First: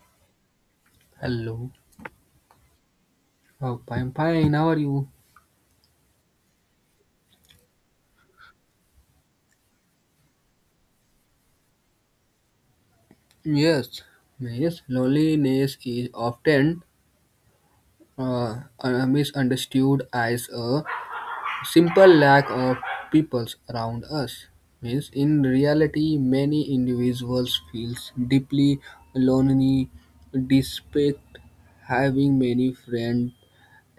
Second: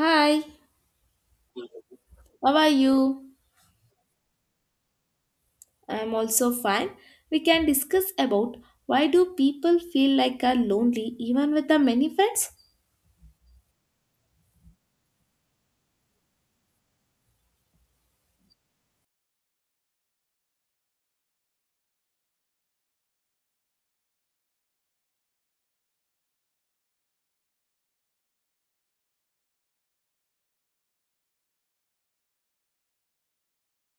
Hi, Hello. how are you? Oh, I fine. How are you? I'm also fine. We can discuss about why do people feel like are lonely even with the many friends? Yes. Yes. Loneliness is often misunderstood as a simple lack of people around us. Means in reality, many individuals feels deeply lonely despite having many friends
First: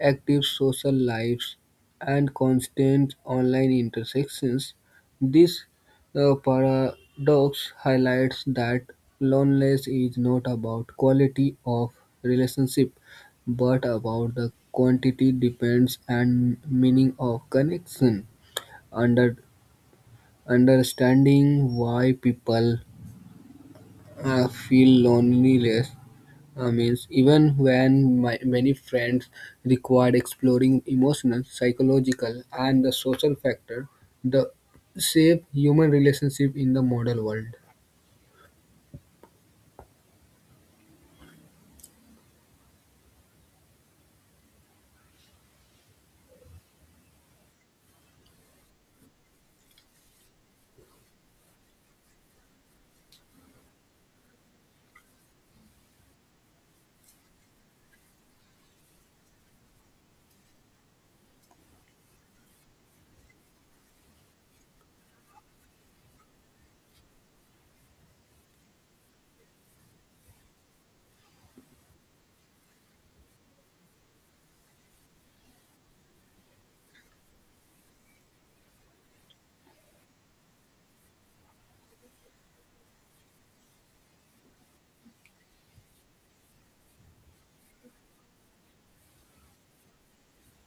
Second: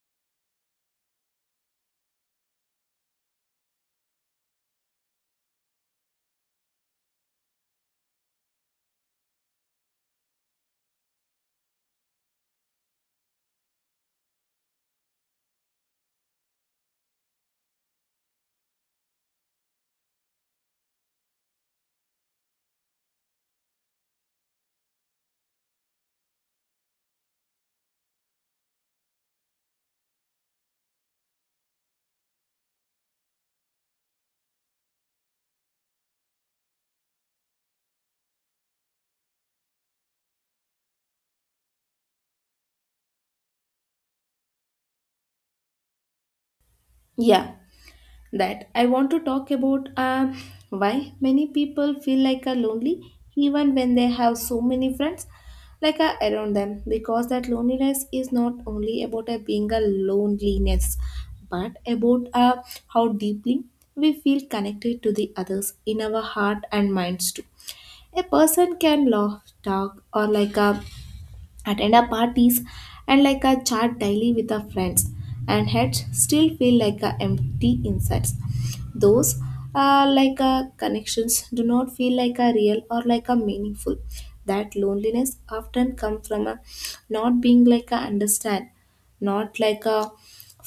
active social lives, and constant online intersections. This paradox highlights that loneliness is not about quality of relationship but about the quantity, depends, and meaning of connection. Under understanding why people feel loneliness means even when many friends required exploring emotional, psychological, and the social factor, the shape human relationship in the modern world. Yeah, that I want to talk about why many people feel like are lonely even when they have so many friends like are around them because that loneliness is not only about a being a loneliness but about how deeply we feel connected to the others in our heart and minds too. A person can laugh, talk, or like attend our parties and like a chat daily with our friends and heads still feel like a empty insides. Those like a connections do not feel like a real or like a meaningful. That loneliness often come from a not being like a understand, not like a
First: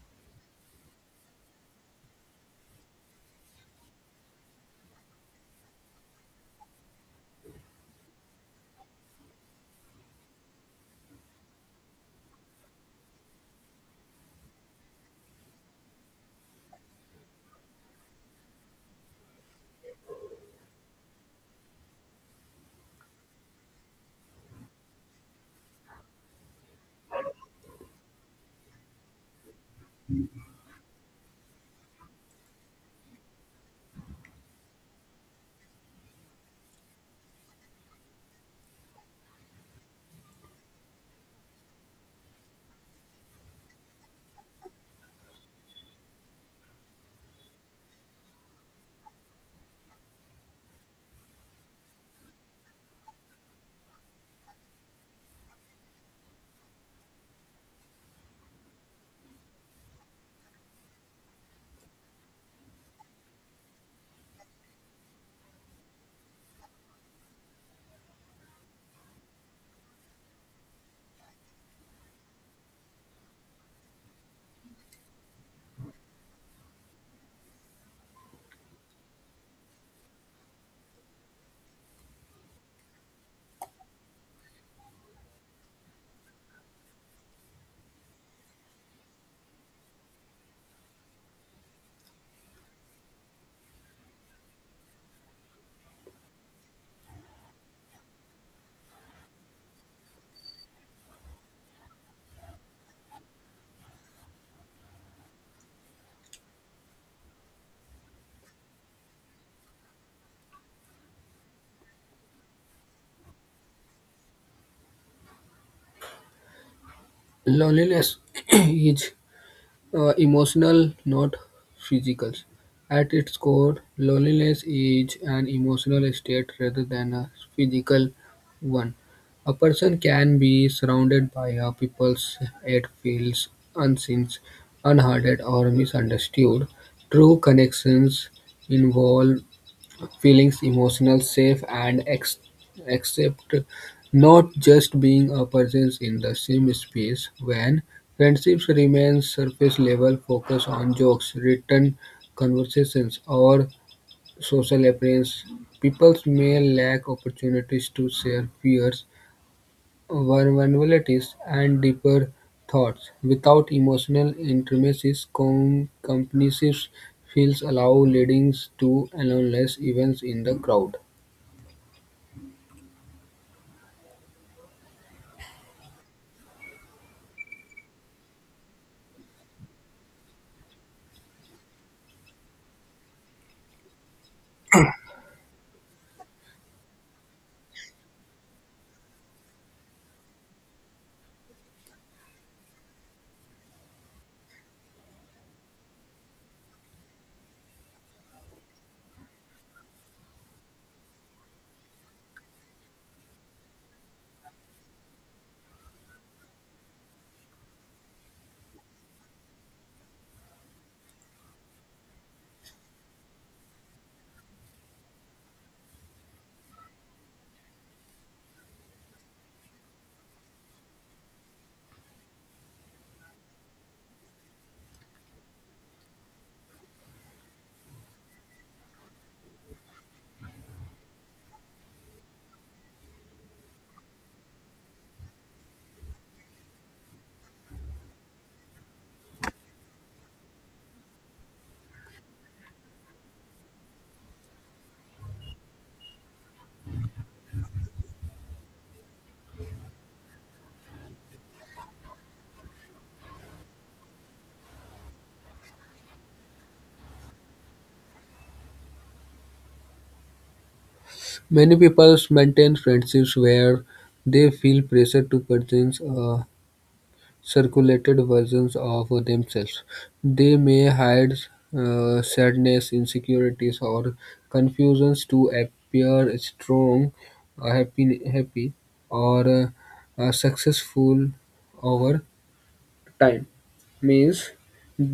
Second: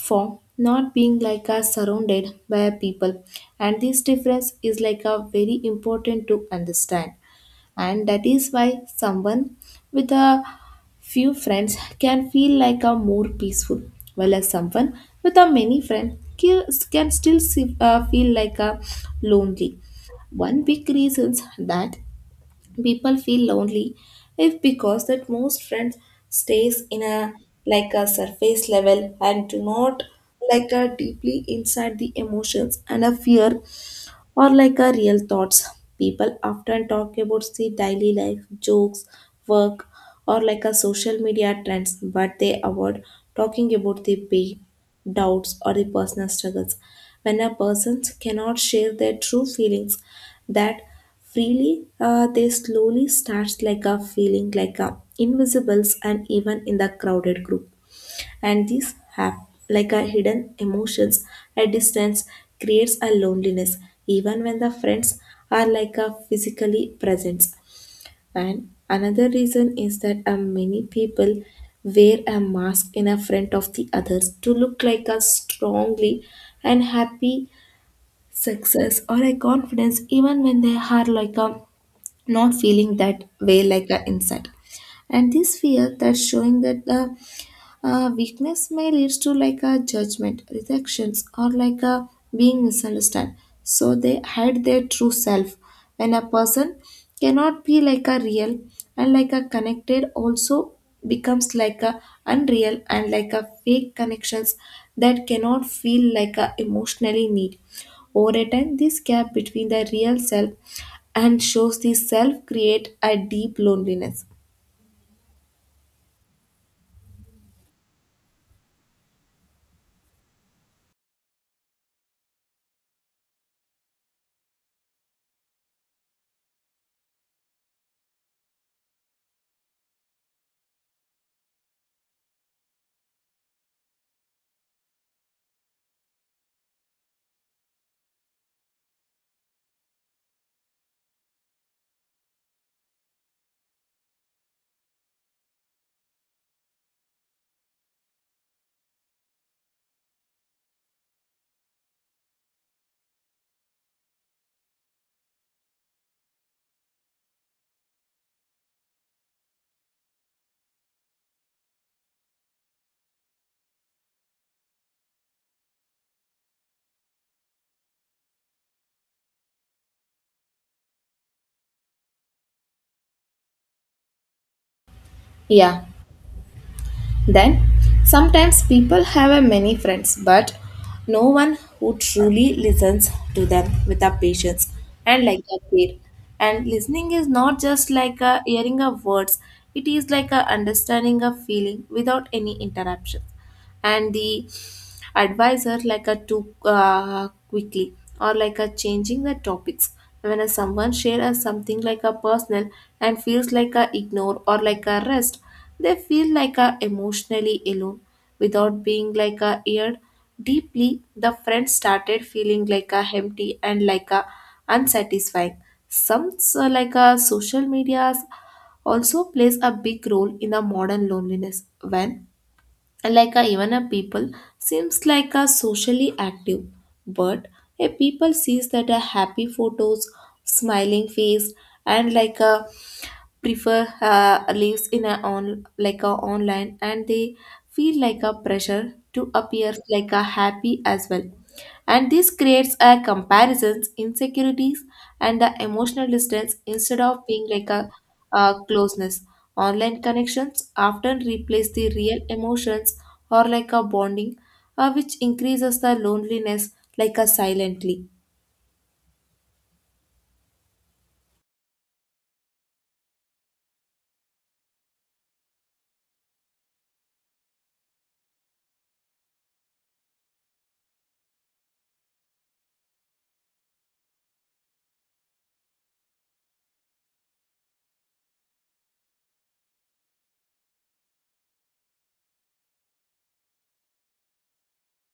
form, not being like a surrounded by a people, and this difference is like a very important to understand. And that is why someone with a few friends can feel like a more peaceful while as someone with a many friends can still see, feel like a lonely. One big reasons that people feel lonely is because that most friends stays in a like a surface level and do not like a deeply inside the emotions and a fear or like a real thoughts. People often talk about the daily life, jokes, work, or like a social media trends, but they avoid talking about the pain, doubts, or the personal struggles. When a person cannot share their true feelings that freely, they slowly starts like a feeling like a invisibles and even in the crowded group. And these have like a hidden emotions at distance creates a loneliness even when the friends are like a physically present. And another reason is that many people wear a mask in a front of the others to look like a strongly and happy, success or a confidence, even when they are like a not feeling that way like a inside. And this fear that showing that the weakness may lead to like a judgment, rejections, or like a being misunderstood. So they hide their true self. When a person cannot be like a real and like a connected, also becomes like a unreal and like a fake connections that cannot feel like a emotionally need. Over a time, this gap between the real self and shows the self create a deep loneliness. Loneliness is emotional, not physical. At its core, loneliness is an emotional state rather than a physical one. A person can be surrounded by a people yet feels unseen, unheard, or misunderstood. True connections involve Feelings, emotional, safe and accept, not just being a presence in the same space. When friendships remain surface-level, focus on jokes, written conversations, or social appearance, people may lack opportunities to share fears, vulnerabilities, and deeper thoughts. Without emotional intimacies, companies feels allow leading to aloneness events in the crowd. Yeah. Then, sometimes people have a many friends, but no one who truly listens to them with a patience and like a care. And listening is not just like a hearing of words; it is like a understanding of feeling without any interruption. And the advisor like a too quickly or like a changing the topics when a someone share a something like a personal and feels like a ignore or like a rest, they feel like a emotionally alone without being like a eared deeply. The friend started feeling like a empty and like a unsatisfying. Some so like a social medias also plays a big role in the modern loneliness when like a, even a people seems like a socially active, but a people sees that a happy photos, smiling face, and like a prefer lives in a on like a online, and they feel like a pressure to appear like a happy as well. And this creates a comparisons, insecurities, and the emotional distance instead of being like a, closeness. Online connections often replace the real emotions or like a bonding, which increases the loneliness like a silently. Many people maintain friendships where they feel pressure to present a circulated versions of themselves. They may hide sadness, insecurities, or confusions to appear strong, happy, or successful. Over time means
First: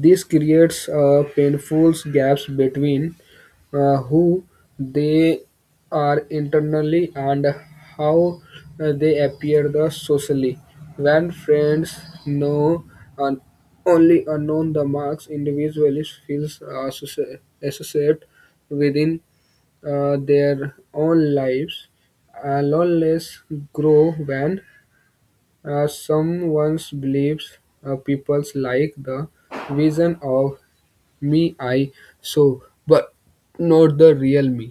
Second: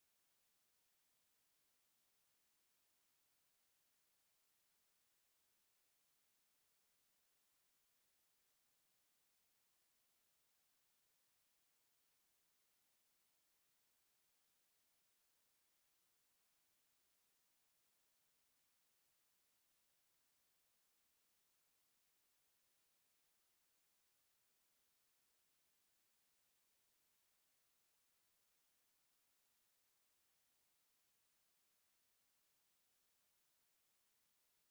this creates painful gaps between who they are internally and how they appear the socially when friends know and only unknown the marks individuals feels associated within their own lives loneliness grow when some once believes people like the vision of me I so, but not the real me.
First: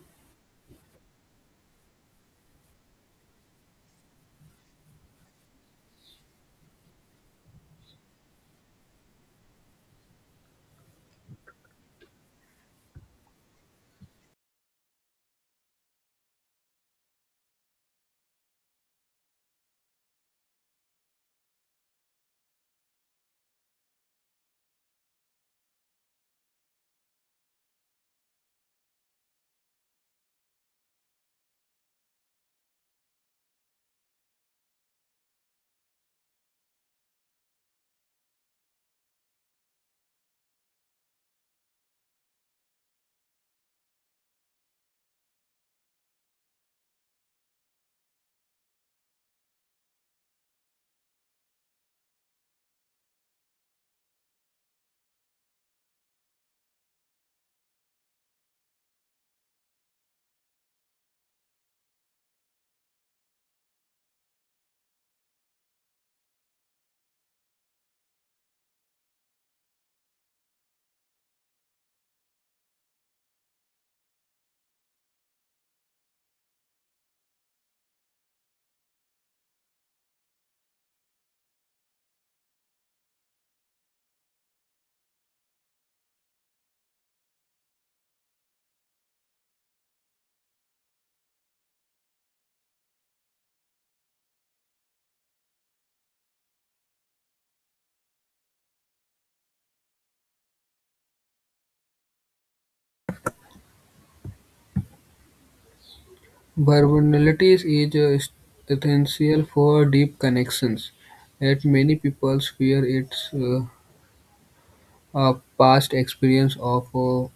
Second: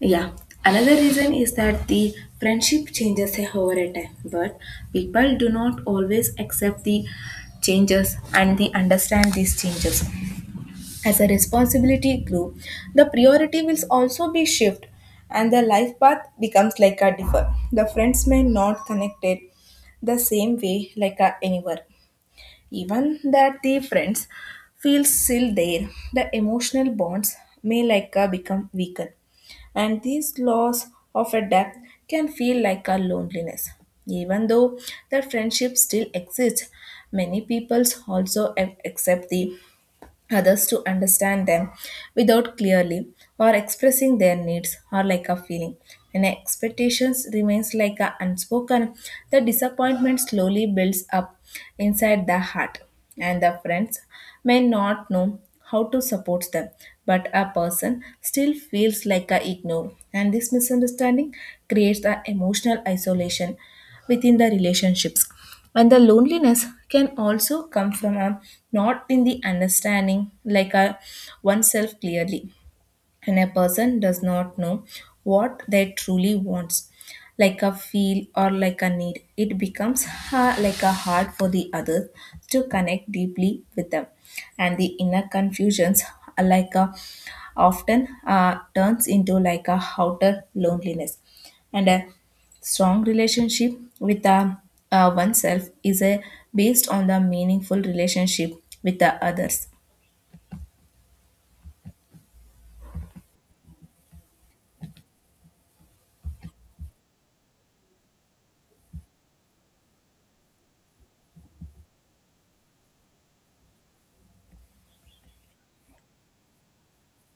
Yeah. Another reason is that the friendship changes over a time, but people do not always accept the changes and they understand these changes. As a responsibility grew, the priority will also shift and the life path becomes different. The friend not connected the way like a anywhere. Even that the friends feel still there, the emotional bonds may like a become weaker. And because gap can feel like a loneliness. Even though the friendship still exists, many people also accept the others to understand them without clearly or expressing their needs or like a feeling. And expectations remains like a unspoken, the disappointment slowly builds up inside the heart and the friends may not know how to support them, but a person still feels like a ignore. And this misunderstanding creates the emotional isolation within the relationships. And the loneliness can also come from not in the understanding like a oneself clearly. And a person does not know what they truly wants, like a feel or like a need, it becomes like a hard for the others to connect deeply with them. And the inner confusions are like a often turns into like a outer loneliness. And a strong relationship with oneself is a based on the meaningful relationship with the others. Vulnerability is essential for deep connections, yet many people fear it. A past experience of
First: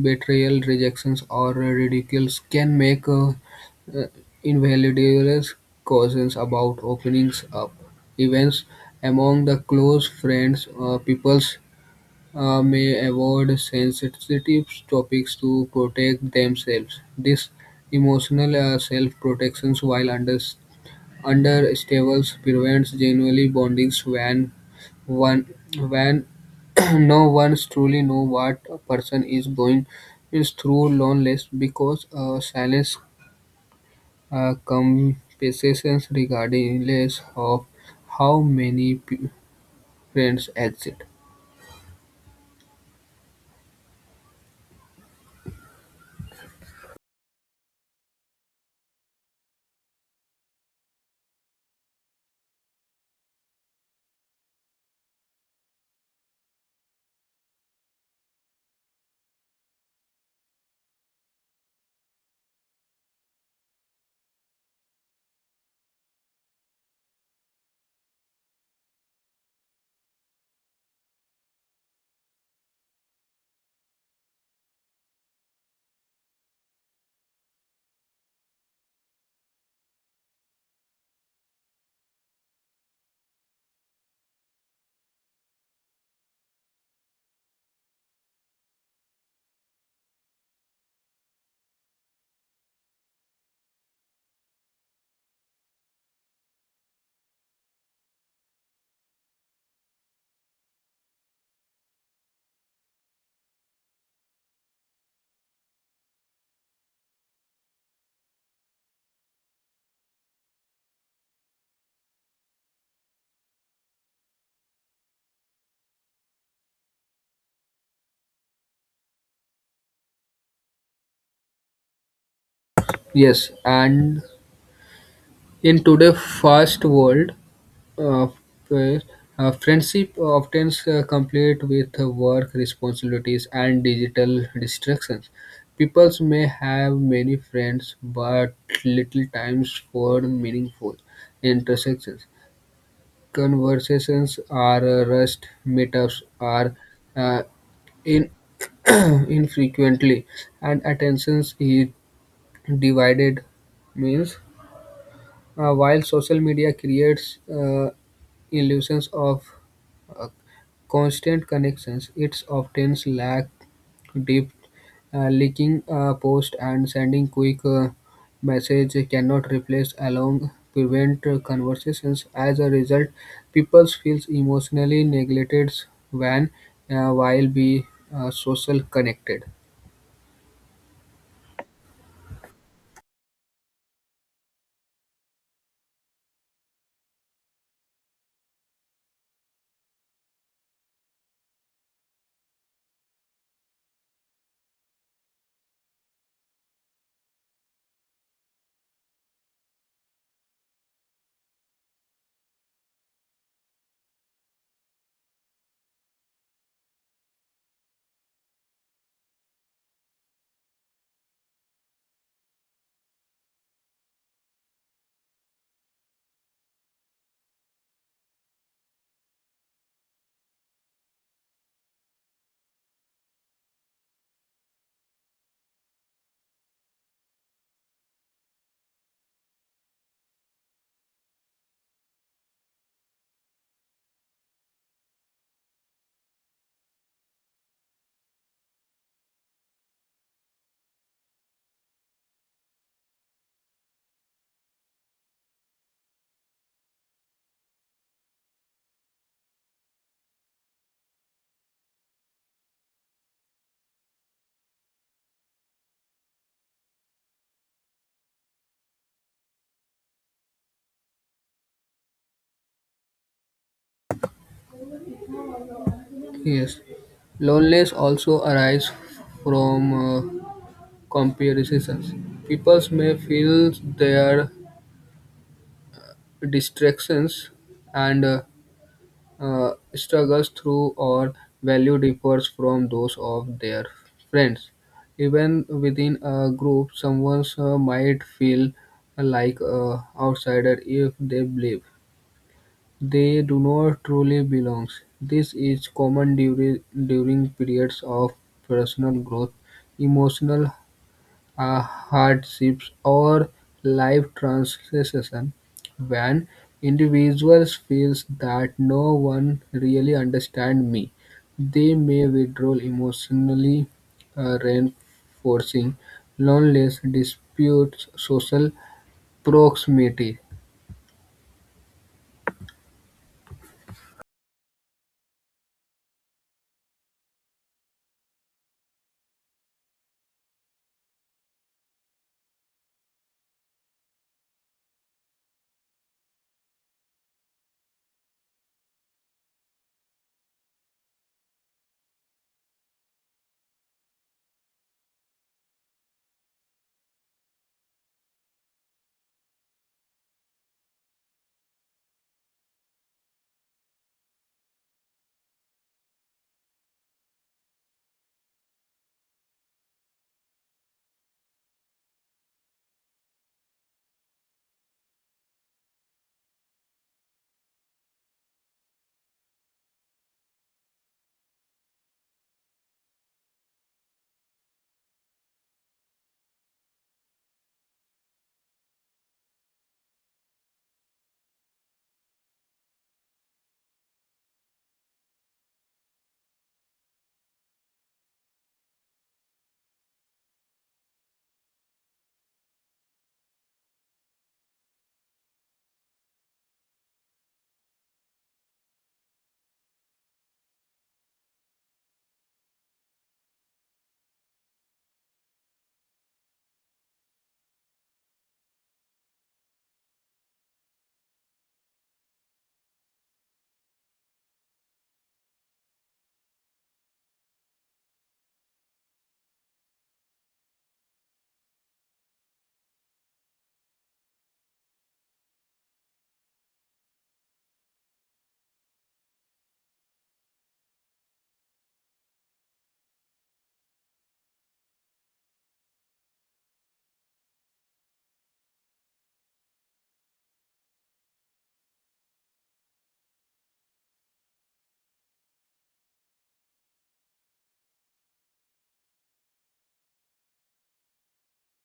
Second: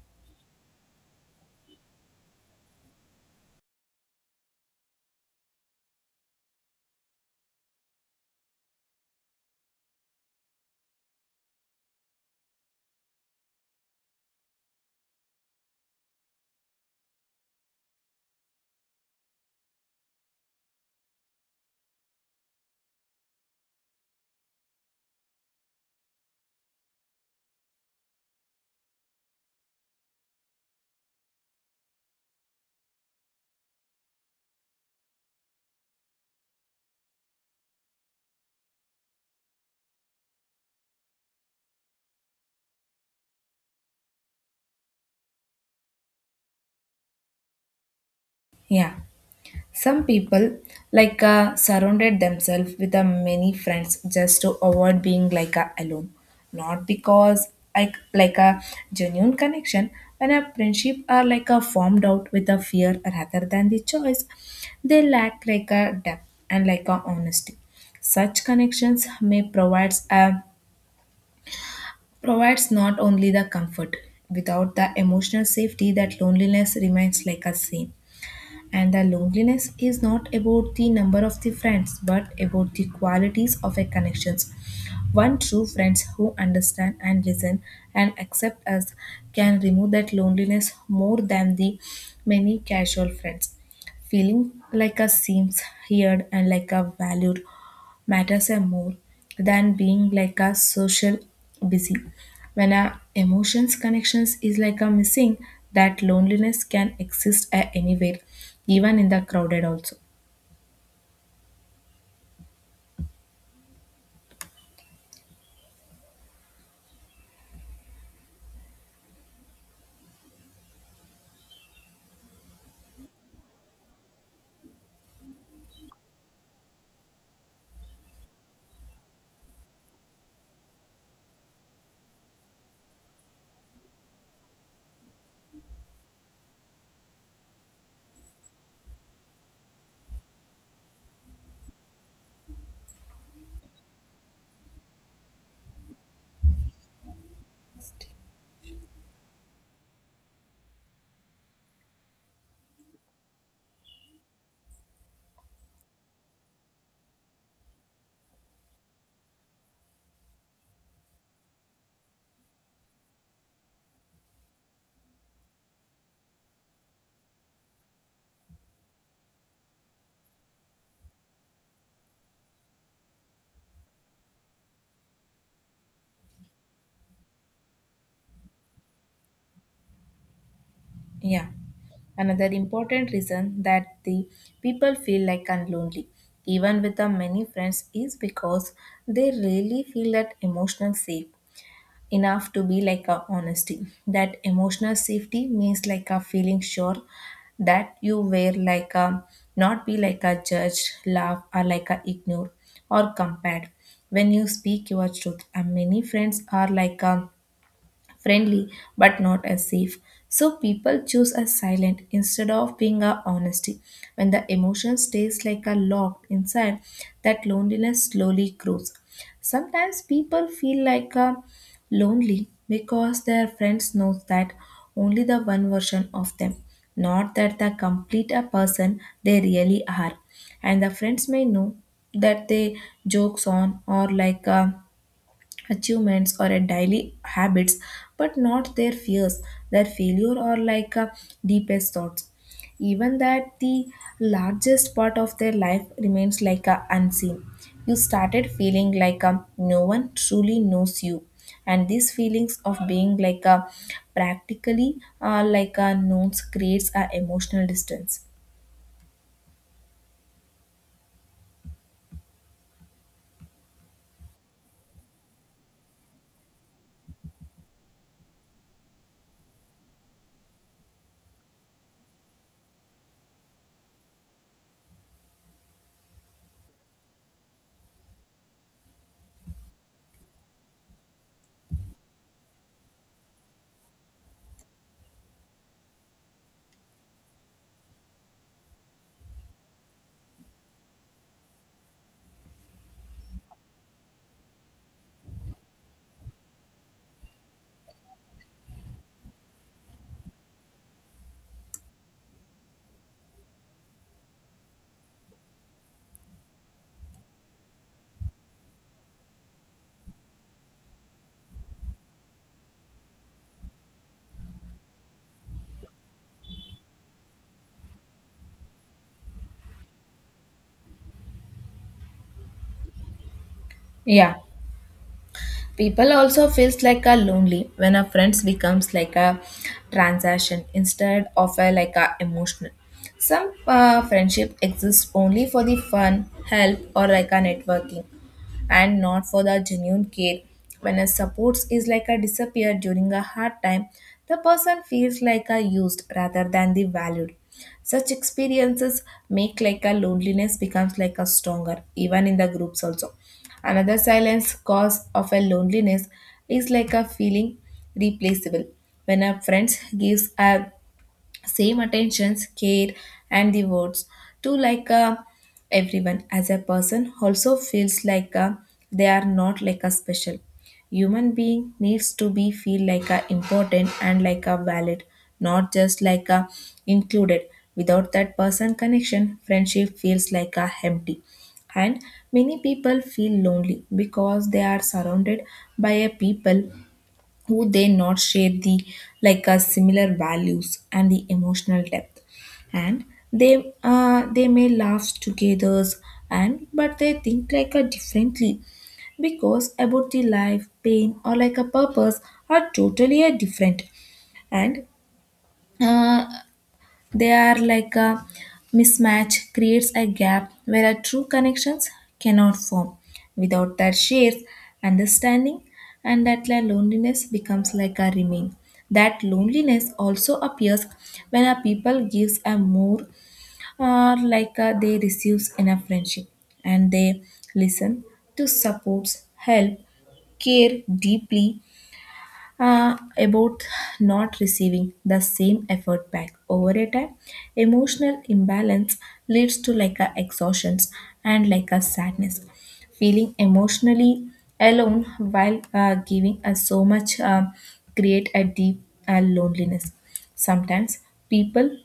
betrayal, rejections, or ridicules can make invalidate cautions about openings up. Events among the close friends, peoples may avoid sensitive topics to protect themselves. This emotional self-protection, while understandable Understables prevents genuine bondings when one when no one truly know what a person is going is through loneliness because silence compasses regardless of how many friends exist. Yeah. Some people like surrounded themselves with many friends just to avoid being like alone. Not because like a genuine connection. When a friendship are like a formed out with a fear rather than the choice, they lack like a depth and like a honesty. Such connections may provides not only the comfort without the emotional safety, that loneliness remains like a same. And the loneliness is not about the number of the friends, but about the qualities of a connections. One true friends who understand and listen and accept us can remove that loneliness more than the many casual friends. Feeling like a seems heard and like a valued matters are more than being like a social busy. When our emotions connections is like a missing, that loneliness can exist at anywhere, even in the crowded also. Yes, and in today's fast world, uh, friends- friendship often complete with work responsibilities and digital distractions. People may have many friends but little times for meaningful intersections. Conversations are rushed, meetups are uh, in infrequently, and attentions is divided means while social media creates illusions of uh, constant connections, it often lacks depth. Liking a post and sending quick message cannot replace along prevent conversations. As a result, people feel emotionally neglected when while be social connected. Yeah. Another important reason that the people feel like and lonely, even with the many friends, is because they really feel that emotional safe enough to be like a honesty. That emotional safety means like a feeling sure that you were like a not be like a judged, laugh, or like a ignore or compared when you speak your truth. And many friends are like a friendly but not as safe. So people choose a silent instead of being a honesty. When the emotion stays like a locked inside, that loneliness slowly grows. Sometimes people feel like a lonely because their friends know that only the one version of them, not that the complete a person they really are. And the friends may know that they jokes on or like achievements or a daily habits but not their fears, their failure, or like deepest thoughts. Even that the largest part of their life remains like a unseen, you started feeling like a, no one truly knows you. And these feelings of being like a practically like a known creates a emotional distance. Yes, loneliness also arises from comparisons, people may feel their distractions and struggles through or value differs from those of their friends. Even within a group, someone might feel like an outsider if they believe they do not truly belong. This is common during periods of personal growth, emotional hardships, or life transition when individuals feels that no one really understands me. They may withdraw emotionally, reinforcing loneliness, disputes, social proximity. Yeah. People also feels like a lonely when a friends becomes like a transaction instead of a like a emotional. Some friendship exists only for the fun, help, or like a networking and not for the genuine care. When a support is like a disappear during a hard time, the person feels like a used rather than the valued. Such experiences make like a loneliness becomes like a stronger, even in the groups also. Another silence cause of a loneliness is like a feeling replaceable. When a friend gives a same attentions, care, and the words to like everyone, as a person also feels like they are not like a special. Human being needs to be feel like a important and like a valid, not just like a included. Without that person connection, friendship feels like a empty. And many people feel lonely because they are surrounded by a people who they not share the like similar values and the emotional depth. And they may laugh together and but they think like a differently because about the life, pain, or like a purpose are totally a different. And uh, they are like a mismatch creates a gap where a true connections cannot form. Without that shares understanding, and that loneliness becomes like a remain. That loneliness also appears when a people gives a more or like a they receives in a friendship and they listen to supports help care deeply about not receiving the same effort back over a time emotional imbalance leads to like a exhaustions and like a sadness feeling emotionally alone while giving us so much create a deep loneliness. Sometimes people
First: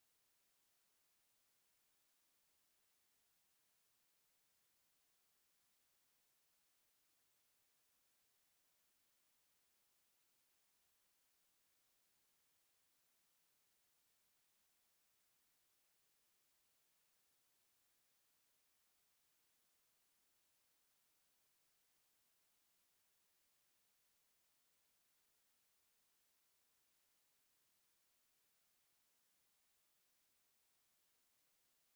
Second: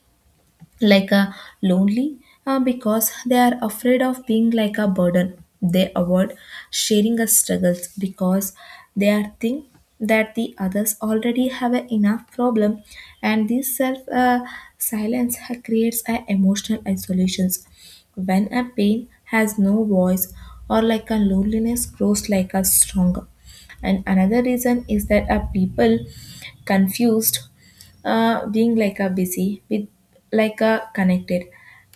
like a lonely because they are afraid of being like a burden. They avoid sharing a struggles because they are think that the others already have a enough problem, and this self creates a emotional isolations. When a pain has no voice or like a loneliness grows like a stronger. And another reason is that a people confused being like a busy with like a connected,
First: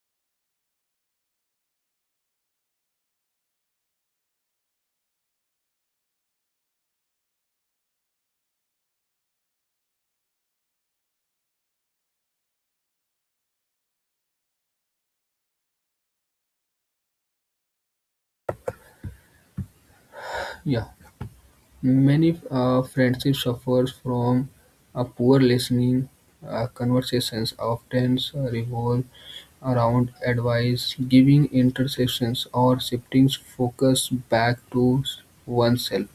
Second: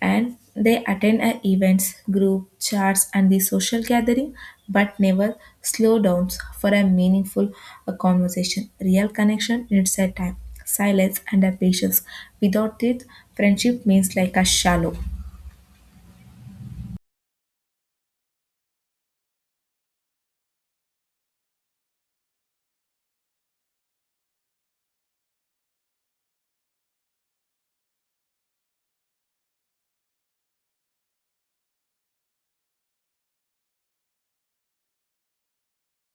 and they attend a events group chats and the social gathering but never slow downs for a meaningful conversation. Real connection needs a time, silence and a patience. Without it friendship means like a shallow. Yeah. Many friendships suffer from a poor listening. Conversations often revolve around advice, giving interceptions, or shifting focus back to oneself.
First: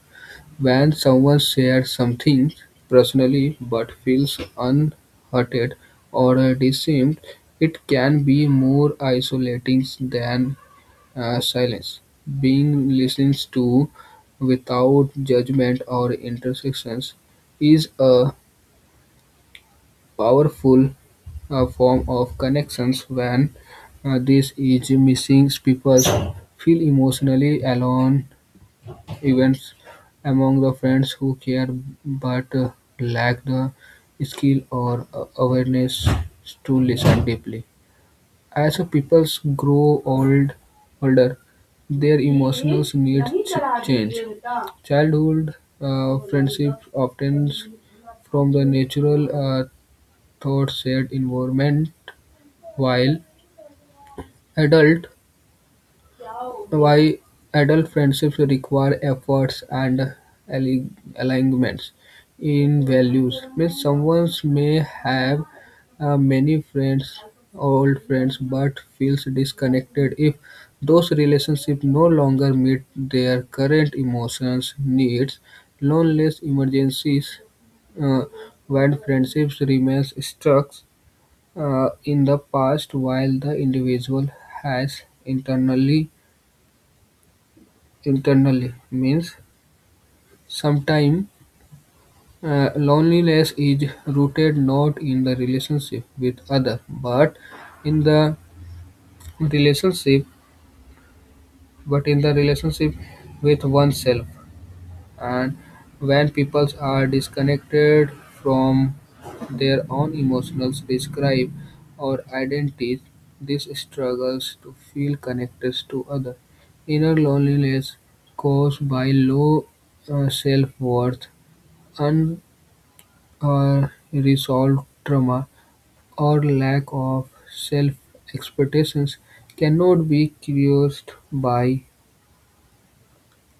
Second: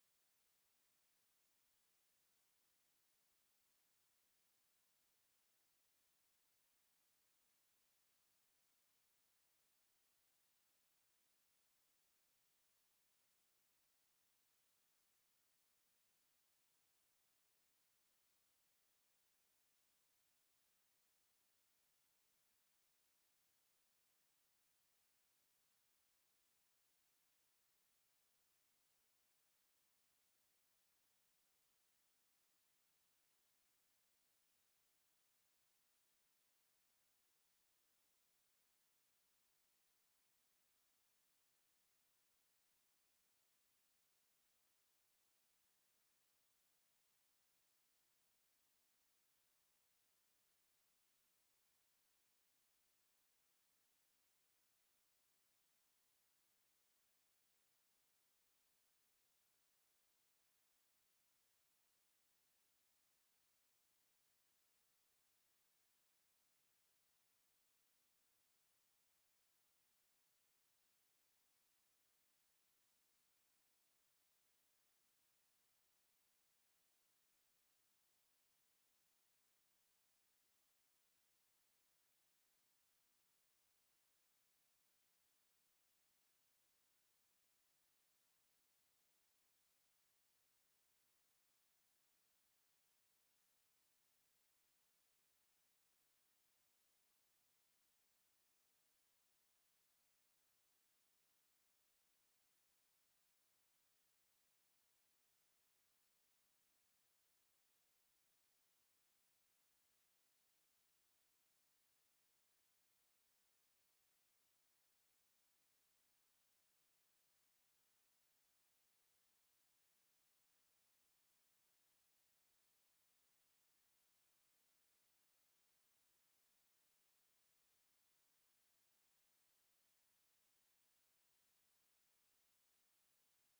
When someone shares something personally but feels unhurted or disarmed, it can be more isolating than silence, being listened to without judgment or intersections, is a powerful form of connections when this is missing. People feel emotionally alone, even among the friends who care but lack the skill or awareness to listen deeply. As people grow old, older, their emotional needs change. Childhood friendships often from the natural uh, thought shared environment, while adult why adult friendships require efforts and ali- alignments in values, means someone may have many friends, old friends, but feels disconnected if those relationships no longer meet their current emotions, needs, loneliness, emergencies, uh, when friendships remains stuck in the past while the individual has internally, means sometimes loneliness is rooted not in the relationship with other, but in relationship, the relationship with oneself. And when people are disconnected from their own emotions, describe or identities, this struggles to feel connected to other. Inner loneliness caused by low self-worth Or resolved trauma or lack of self expectations, cannot be cured by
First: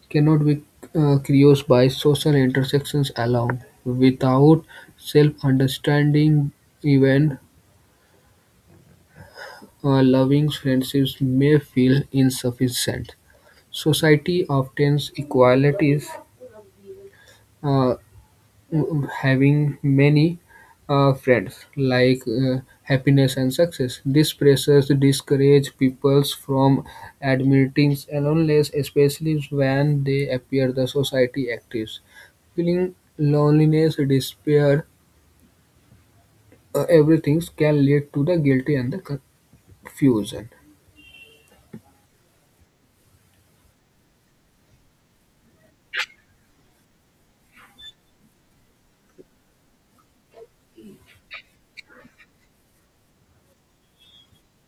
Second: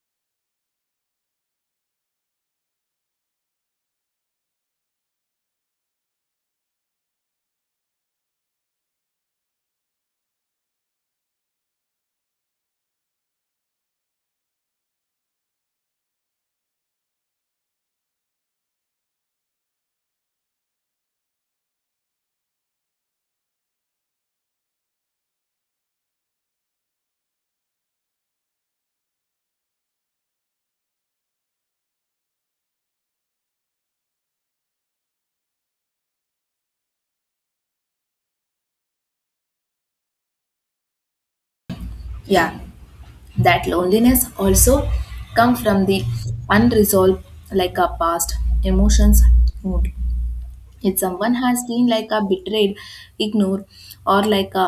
cannot be cured by social intersections alone. Without self-understanding, even loving friendships may feel insufficient. Society often equates uh, having many friends like happiness and success. These pressures discourage people from admitting loneliness, especially when they appear the society actives. Feeling loneliness, despair, everything can lead to the guilty and the confusion. Yeah, that loneliness also come from the unresolved like a past emotions wound. If someone has been like a betrayed, ignored, or like a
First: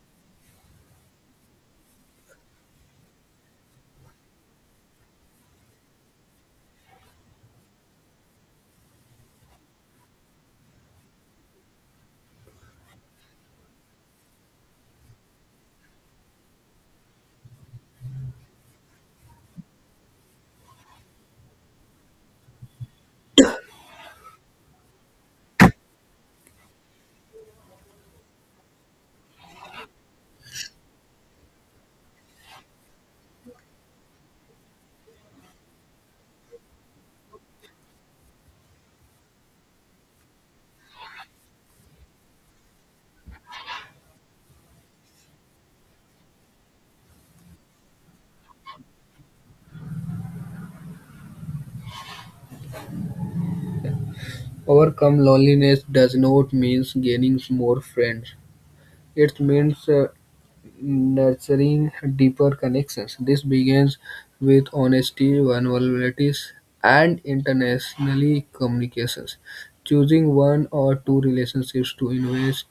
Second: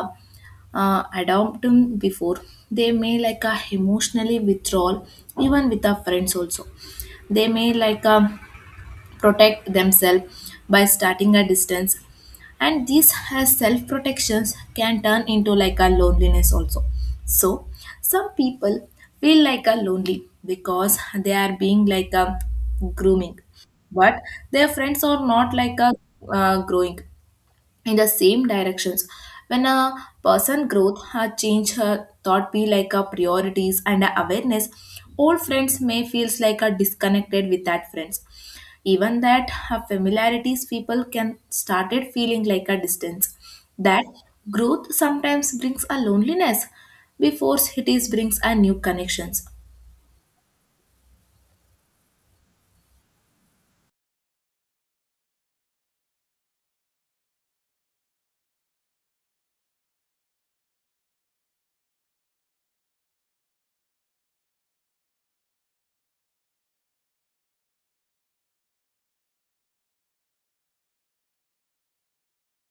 adopted before, they may like a emotionally withdrawal even with our friends also. They may like a protect themselves by starting a distance, and this has self protections can turn into like a loneliness also. So some people feel like a lonely because they are being like a grooming, but their friends are not like a growing in the same directions. When a person growth has changed her thought be like a priorities and a awareness, old friends may feels like a disconnected with that friends. Even that her familiarities people can started feeling like a distance. That growth sometimes brings a loneliness before cities brings a new connections. Overcome loneliness does not mean gaining more friends. It means nurturing deeper connections. This begins with honesty, vulnerabilities, and internationally communications. Choosing one or two relationships to invest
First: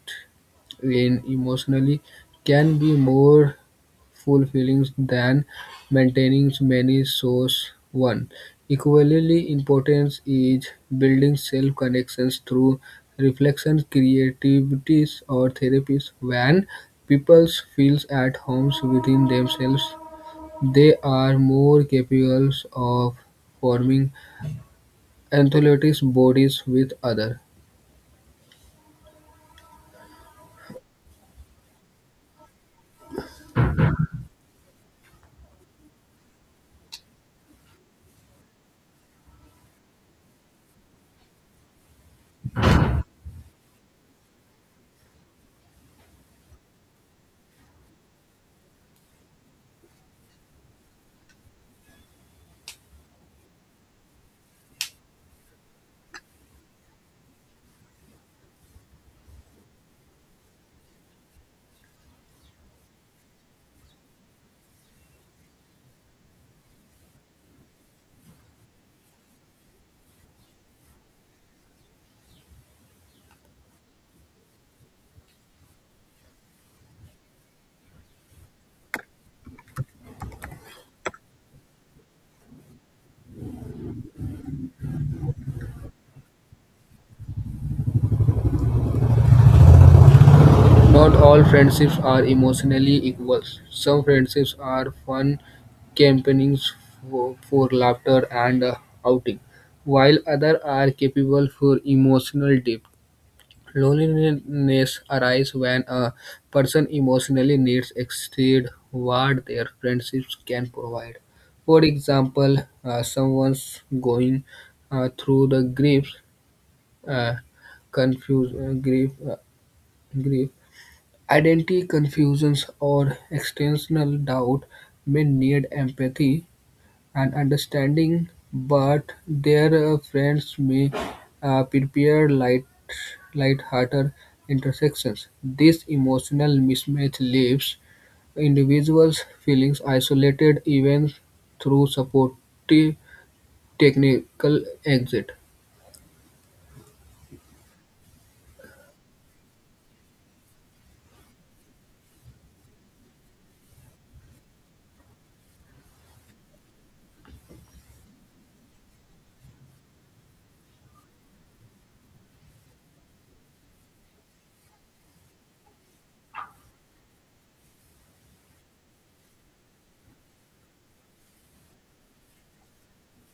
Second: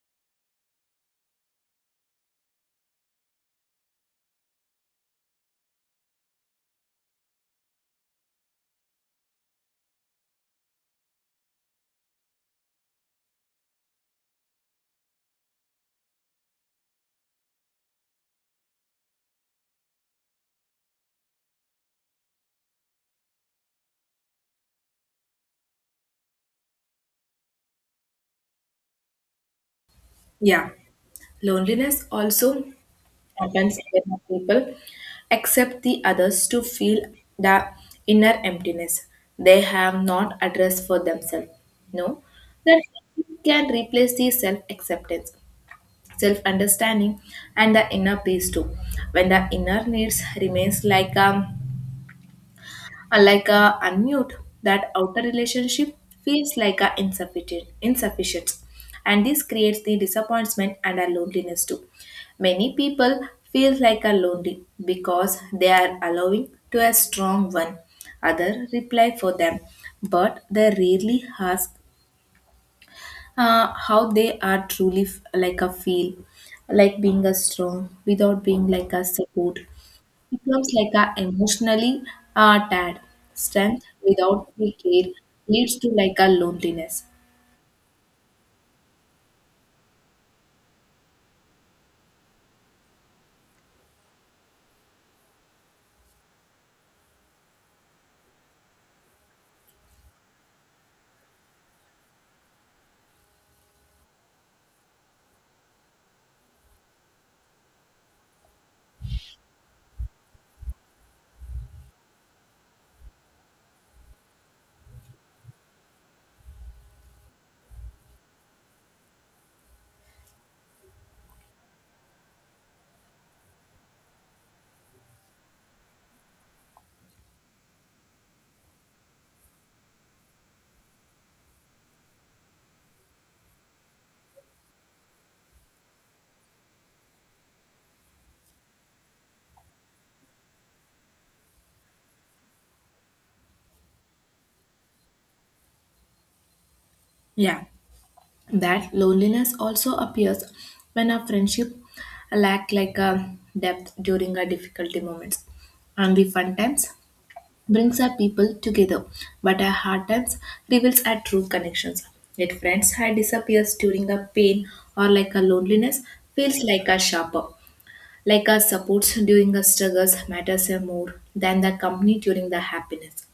in emotionally can be more fulfilling than maintaining many source one. Equally important is building self-connections through reflections, creativities, or therapies. When people feel at home within themselves, they are more capable of forming empathetic bodies with others. Yeah. Loneliness also happens when people accept the others to feel the inner emptiness they have not addressed for themselves. No, that can replace the self acceptance, self understanding, and the inner peace too. When the inner needs remains like unlike a unmute, that outer relationship feels like a insufficient, insufficient, and this creates the disappointment and a loneliness too. Many people feel like a lonely because they are allowing to a strong one. Other reply for them, but they rarely ask how they are truly like a feel, like being a strong without being like a support it becomes like a emotionally tired. Strength without the care leads to like a loneliness. Not all friendships are emotionally equal. Some friendships are fun campaignings for laughter and outing, while others are capable for emotional depth. Loneliness arises when a person emotionally needs exceed what their friendships can provide. For example, someone's going through the grief, uh, confuse, uh, grief, uh, grief, identity confusions, or external doubt may need empathy and understanding, but their friends may prepare light-hearted intersections. This emotional mismatch leaves individuals feeling isolated even through supportive technical exit. Yeah, that loneliness also appears when a friendship lack like a depth during a difficulty moments. And the fun times brings our people together, but our hard times reveals our true connections. Yet friends had disappears during a pain or like a loneliness feels like a sharper. Like our supports during the struggles matters more than the company during the happiness.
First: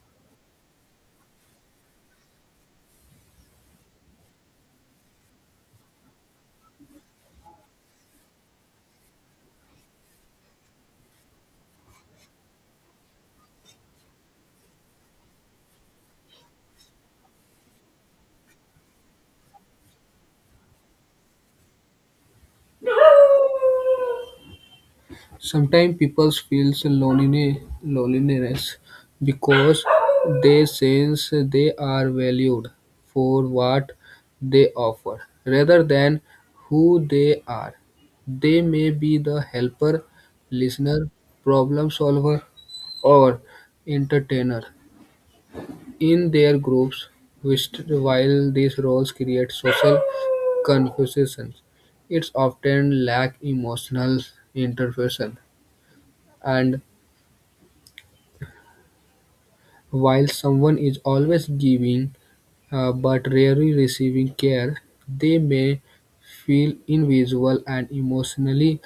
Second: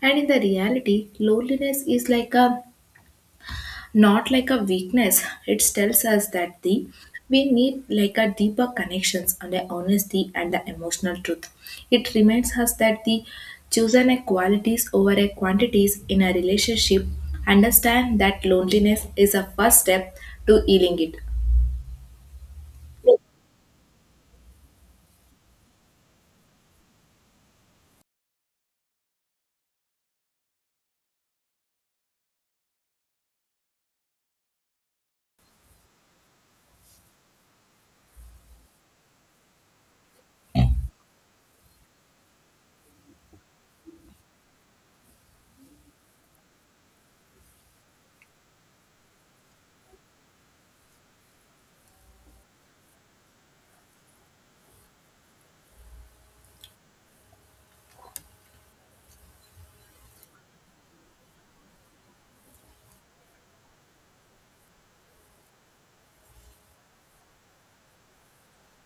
And in the reality, loneliness is like a not like a weakness. It tells us that the we need like a deeper connections and the honesty and the emotional truth. It reminds us that the chosen a qualities over a quantities in a relationship. Understand that loneliness is a first step to healing it. Sometimes people feel loneliness because they sense they are valued for what they offer rather than who they are. They may be the helper, listener, problem solver, or entertainer in their groups, which, while these roles create social confusions, it's often lack emotional intervention and While someone is always giving, but rarely receiving care, they may feel invisible and emotionally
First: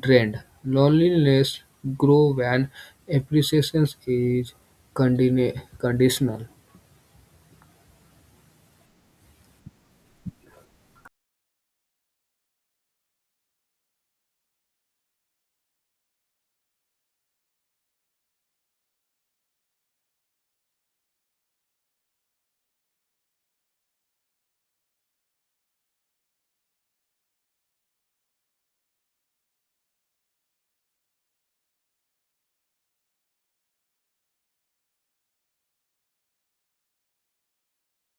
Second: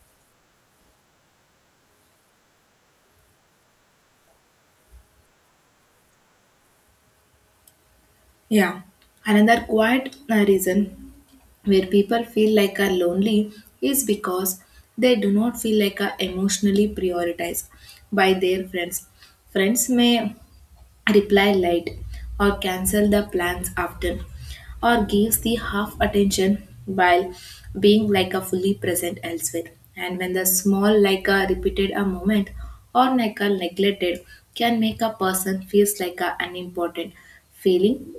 drained. Loneliness grows when appreciation is conditional. Yeah, another quiet reason where people feel like are lonely is because they do not feel like are emotionally prioritized by their friends. Friends may reply late or cancel the plans often or gives the half attention while being like a fully present elsewhere. And when the small like a repeated a moment or like a neglected can make a person feels like a unimportant, feeling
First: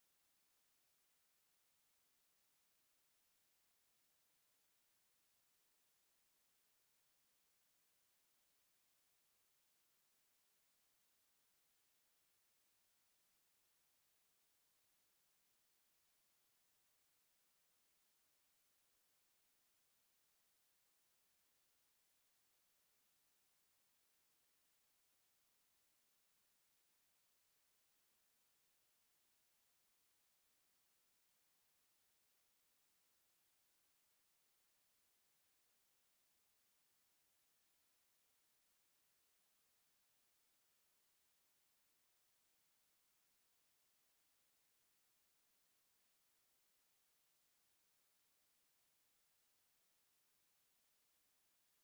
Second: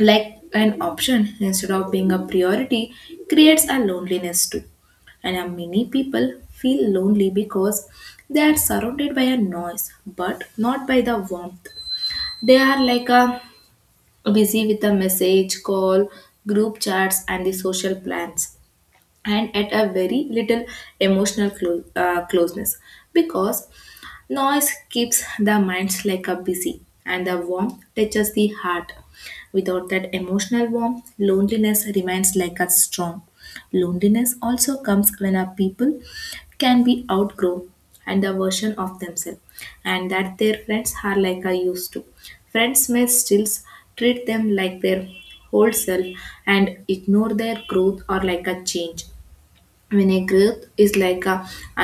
like an option instead of being a priority creates a loneliness too. And many people feel lonely because they are surrounded by a noise but not by the warmth. They are like a busy with a message call, group chats and the social plans, and at a very little emotional closeness because noise keeps the minds like a busy, and the warmth touches the heart. Without that emotional warmth, loneliness remains like a strong. Loneliness also comes when our people can be outgrown and a version of themselves, and that their friends are like a used to. Friends may still treat them like their whole self and ignore their growth or like a change. When a growth is like a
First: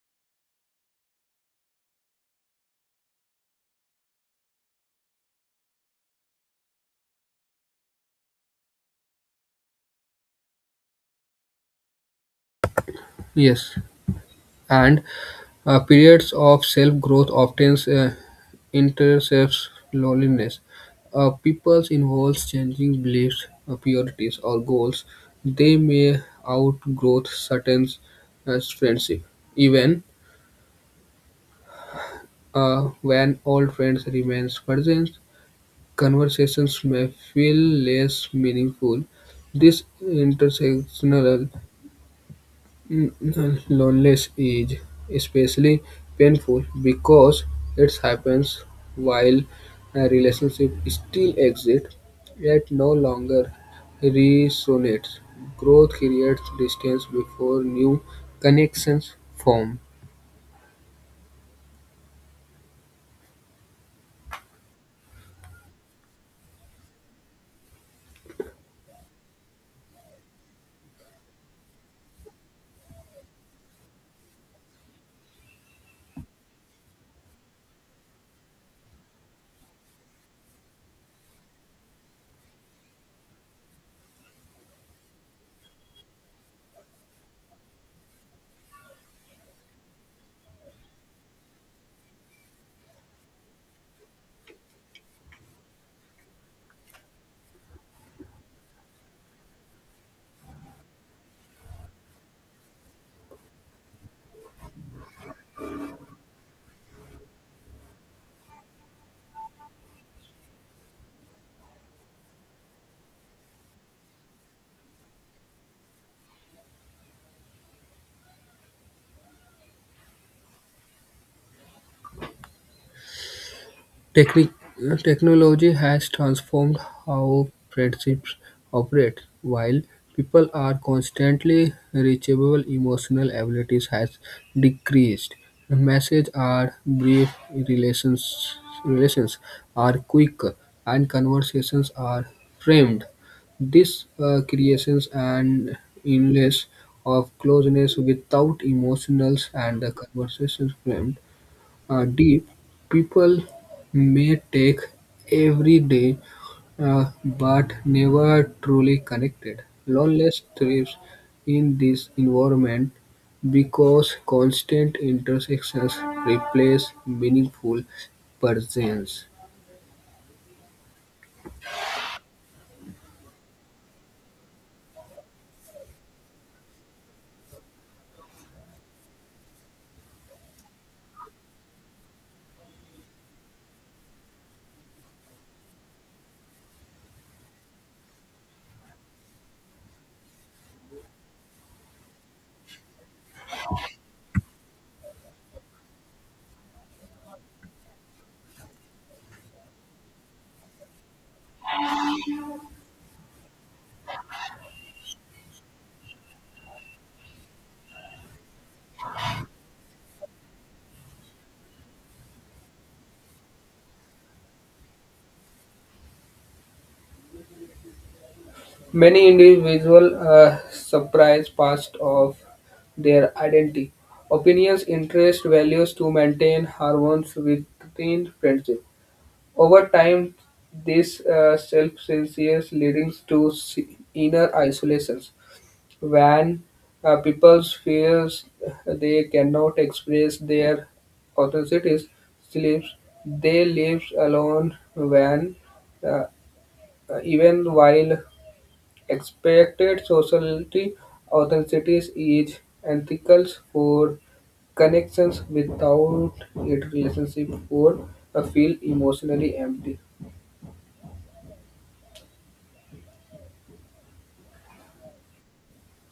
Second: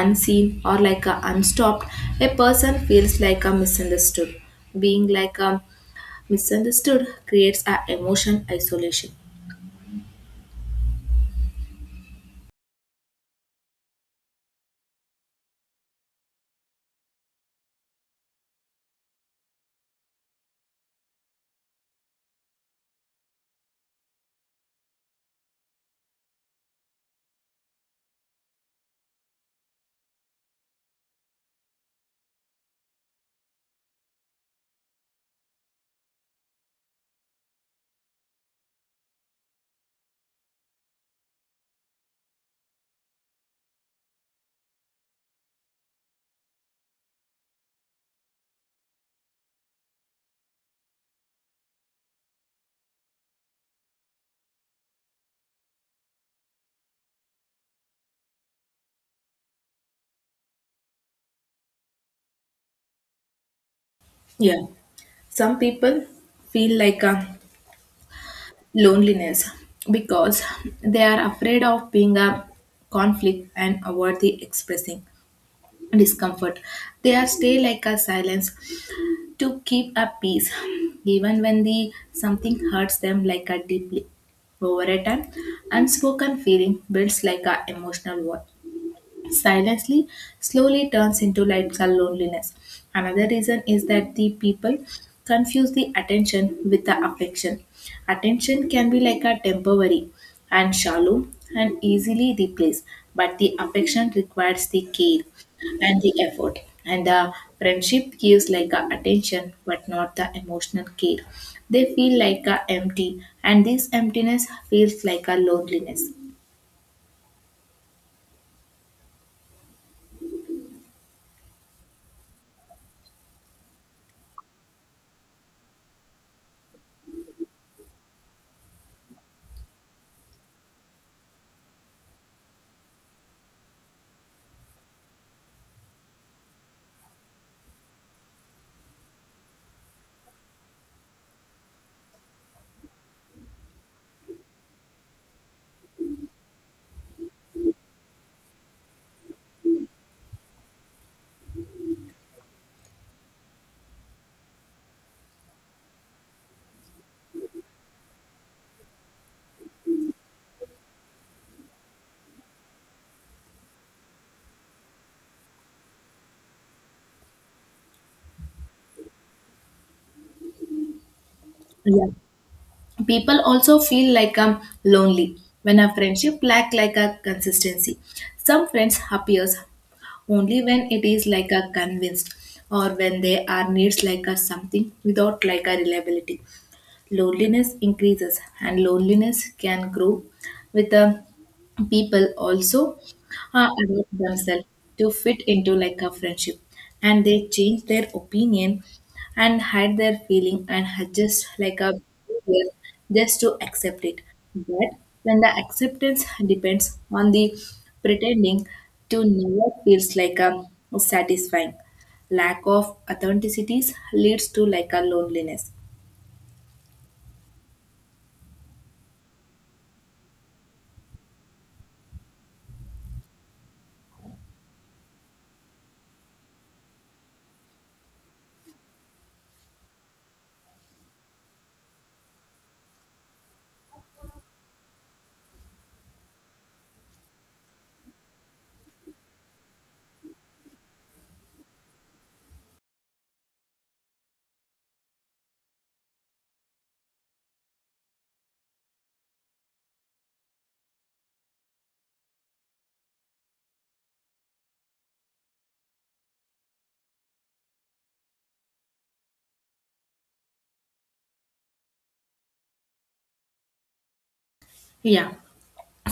unseen or like a unstopped, a person feels like a misunderstood. Being like a misunderstood creates a emotion isolation. Yes, and periods of self-growth often intercepts loneliness. People involves changing beliefs, priorities, or goals. They may outgrow certain friendships. Even when old friends remain present, conversations may feel less meaningful. This intersectional Mm, loneliness is especially painful because it happens while a relationship still exists, yet no longer resonates. Growth creates distance before new connections form. Yeah, some people feel like a loneliness because they are afraid of being a conflict and avoid the expressing discomfort. They are stay like a silence to keep a peace, even when the something hurts them like a deeply. Over a time, unspoken feeling builds like a emotional wall silently, slowly turns into like a loneliness. Another reason is that the people confuse the attention with the affection. Attention can be like a temporary and shallow and easily replaced, but the affection requires the care and the effort. And the friendship gives like a attention but not the emotional care. They feel like a empty, and this emptiness feels like a loneliness. Technology has transformed how friendships operate. While people are constantly reachable, emotional abilities has decreased. Messages are brief, relations are quick, and conversations are framed. This creations an illness of closeness without emotionals and the conversations framed deep, people may take every day but never truly connected. Loneliness thrives in this environment because constant intersections replace meaningful presence. Yeah. People also feel like I'm lonely when a friendship lack like a consistency. Some friends appears only when it is like a convinced or when they are needs like a something without like a reliability. Loneliness increases and loneliness can grow with the people also adapt themselves to fit into like a friendship, and they change their opinion and hide their feeling and adjust like a behavior just to accept it. But when the acceptance depends on the pretending to never feels like a satisfying, lack of authenticities leads to like a loneliness. Many individuals are surprised past of their identity, opinions, interests, values to maintain harmony within friendship. Over time, this self-reliance leads to inner isolations, when people feel they cannot express their authentics, sleeps, they live alone when uh, even while expected sociality authenticity is ethical for connections without it relationship would feel emotionally empty. Yeah.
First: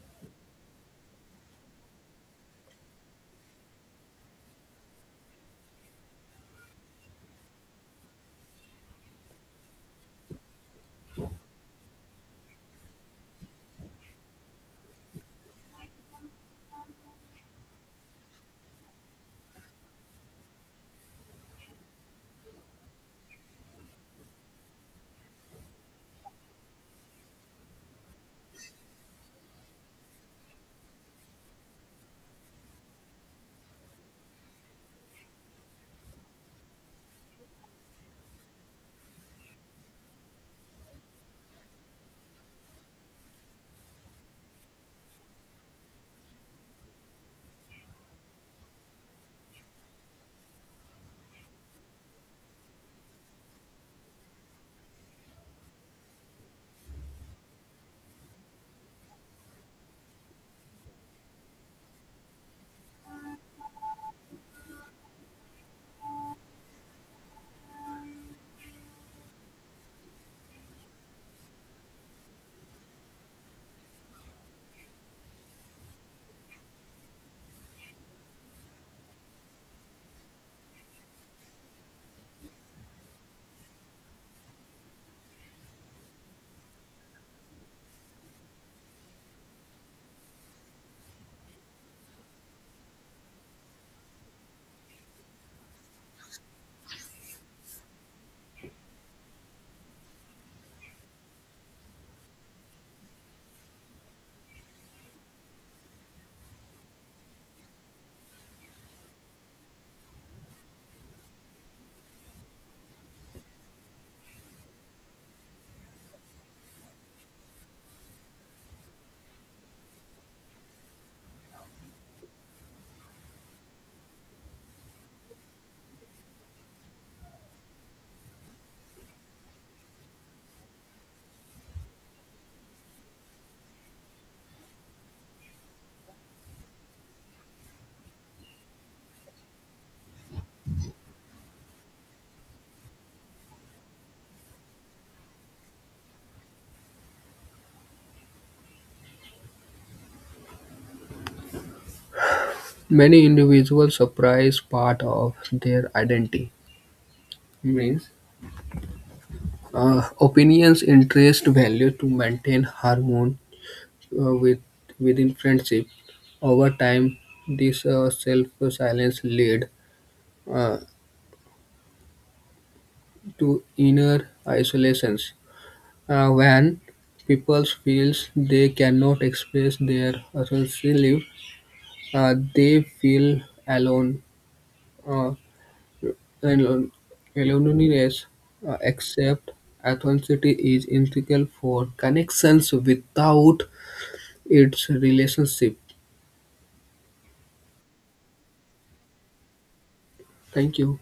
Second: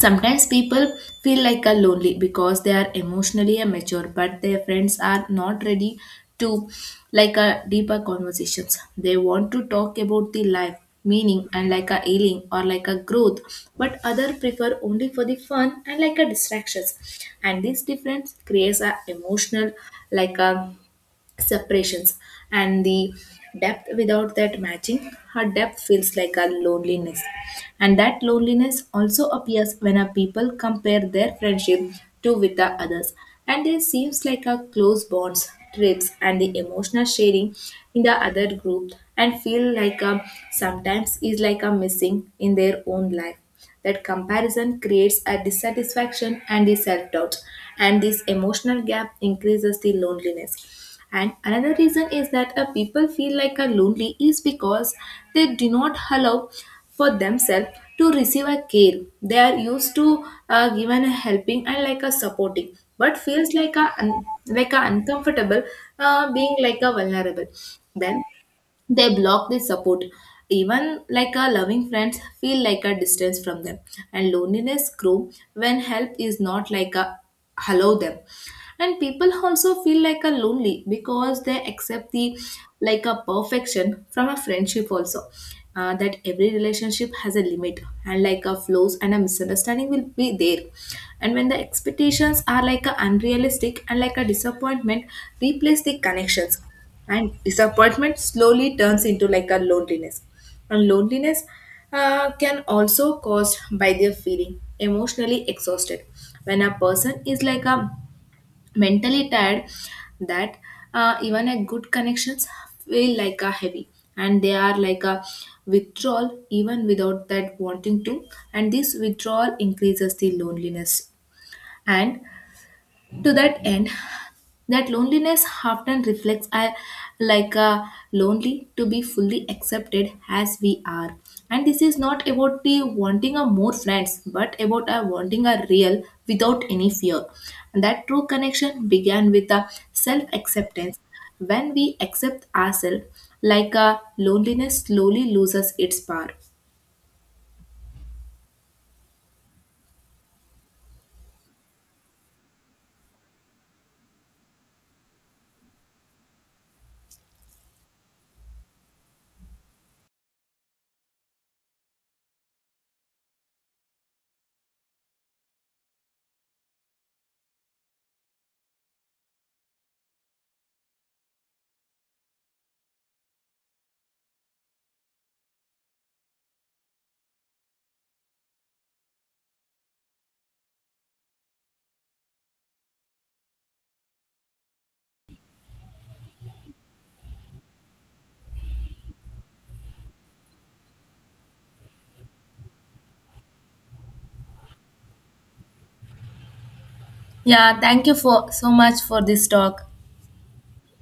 Sometimes people feel like a lonely because they are emotionally immature, but their friends are not ready to like a deeper conversations. They want to talk about the life, meaning, and like a healing or like a growth, but other prefer only for the fun and like a distractions. And this difference creates a emotional like a separations, and the depth without that matching her depth feels like a loneliness. And that loneliness also appears when a people compare their friendship to with the others, and there seems like a close bonds trips and the emotional sharing in the other group and feel like a sometimes is like a missing in their own life. That comparison creates a dissatisfaction and the self doubt, and this emotional gap increases the loneliness. And another reason is that a people feel like a lonely is because they do not allow for themselves to receive a care. They are used to given a helping and like a supporting, but feels like a like a uncomfortable being like a vulnerable. Then they block the support, even like a loving friends feel like a distance from them, and loneliness grow when help is not like a hello them. And people also feel like a lonely because they accept the like a perfection from a friendship also. That every relationship has a limit and like a flaws, and a misunderstanding will be there, and when the expectations are like a unrealistic and like a disappointment replace the connections, and disappointment slowly turns into like a loneliness. And loneliness can also caused by their feeling emotionally exhausted. When a person is like a mentally tired, that even a good connections feel like a heavy, and they are like a withdrawal even without that wanting to, and this withdrawal increases the loneliness. And to that end, that loneliness often reflects a, like a lonely to be fully accepted as we are, and this is not about the wanting a more friends but about a wanting a real without any fear. And that true connection began with a self acceptance. When we accept ourselves, like a loneliness slowly loses its power. Many individuals surprise part of their identity, means opinions, interest, value to maintain harmony uh, with, within friendship. Over time, this self-silence lead uh, to inner isolations when people feels they cannot express their essential life, they feel alone. Uh, Leonidas except authenticity is integral for connections without its relationship. Yeah, thank you for so much for this talk. Thank you.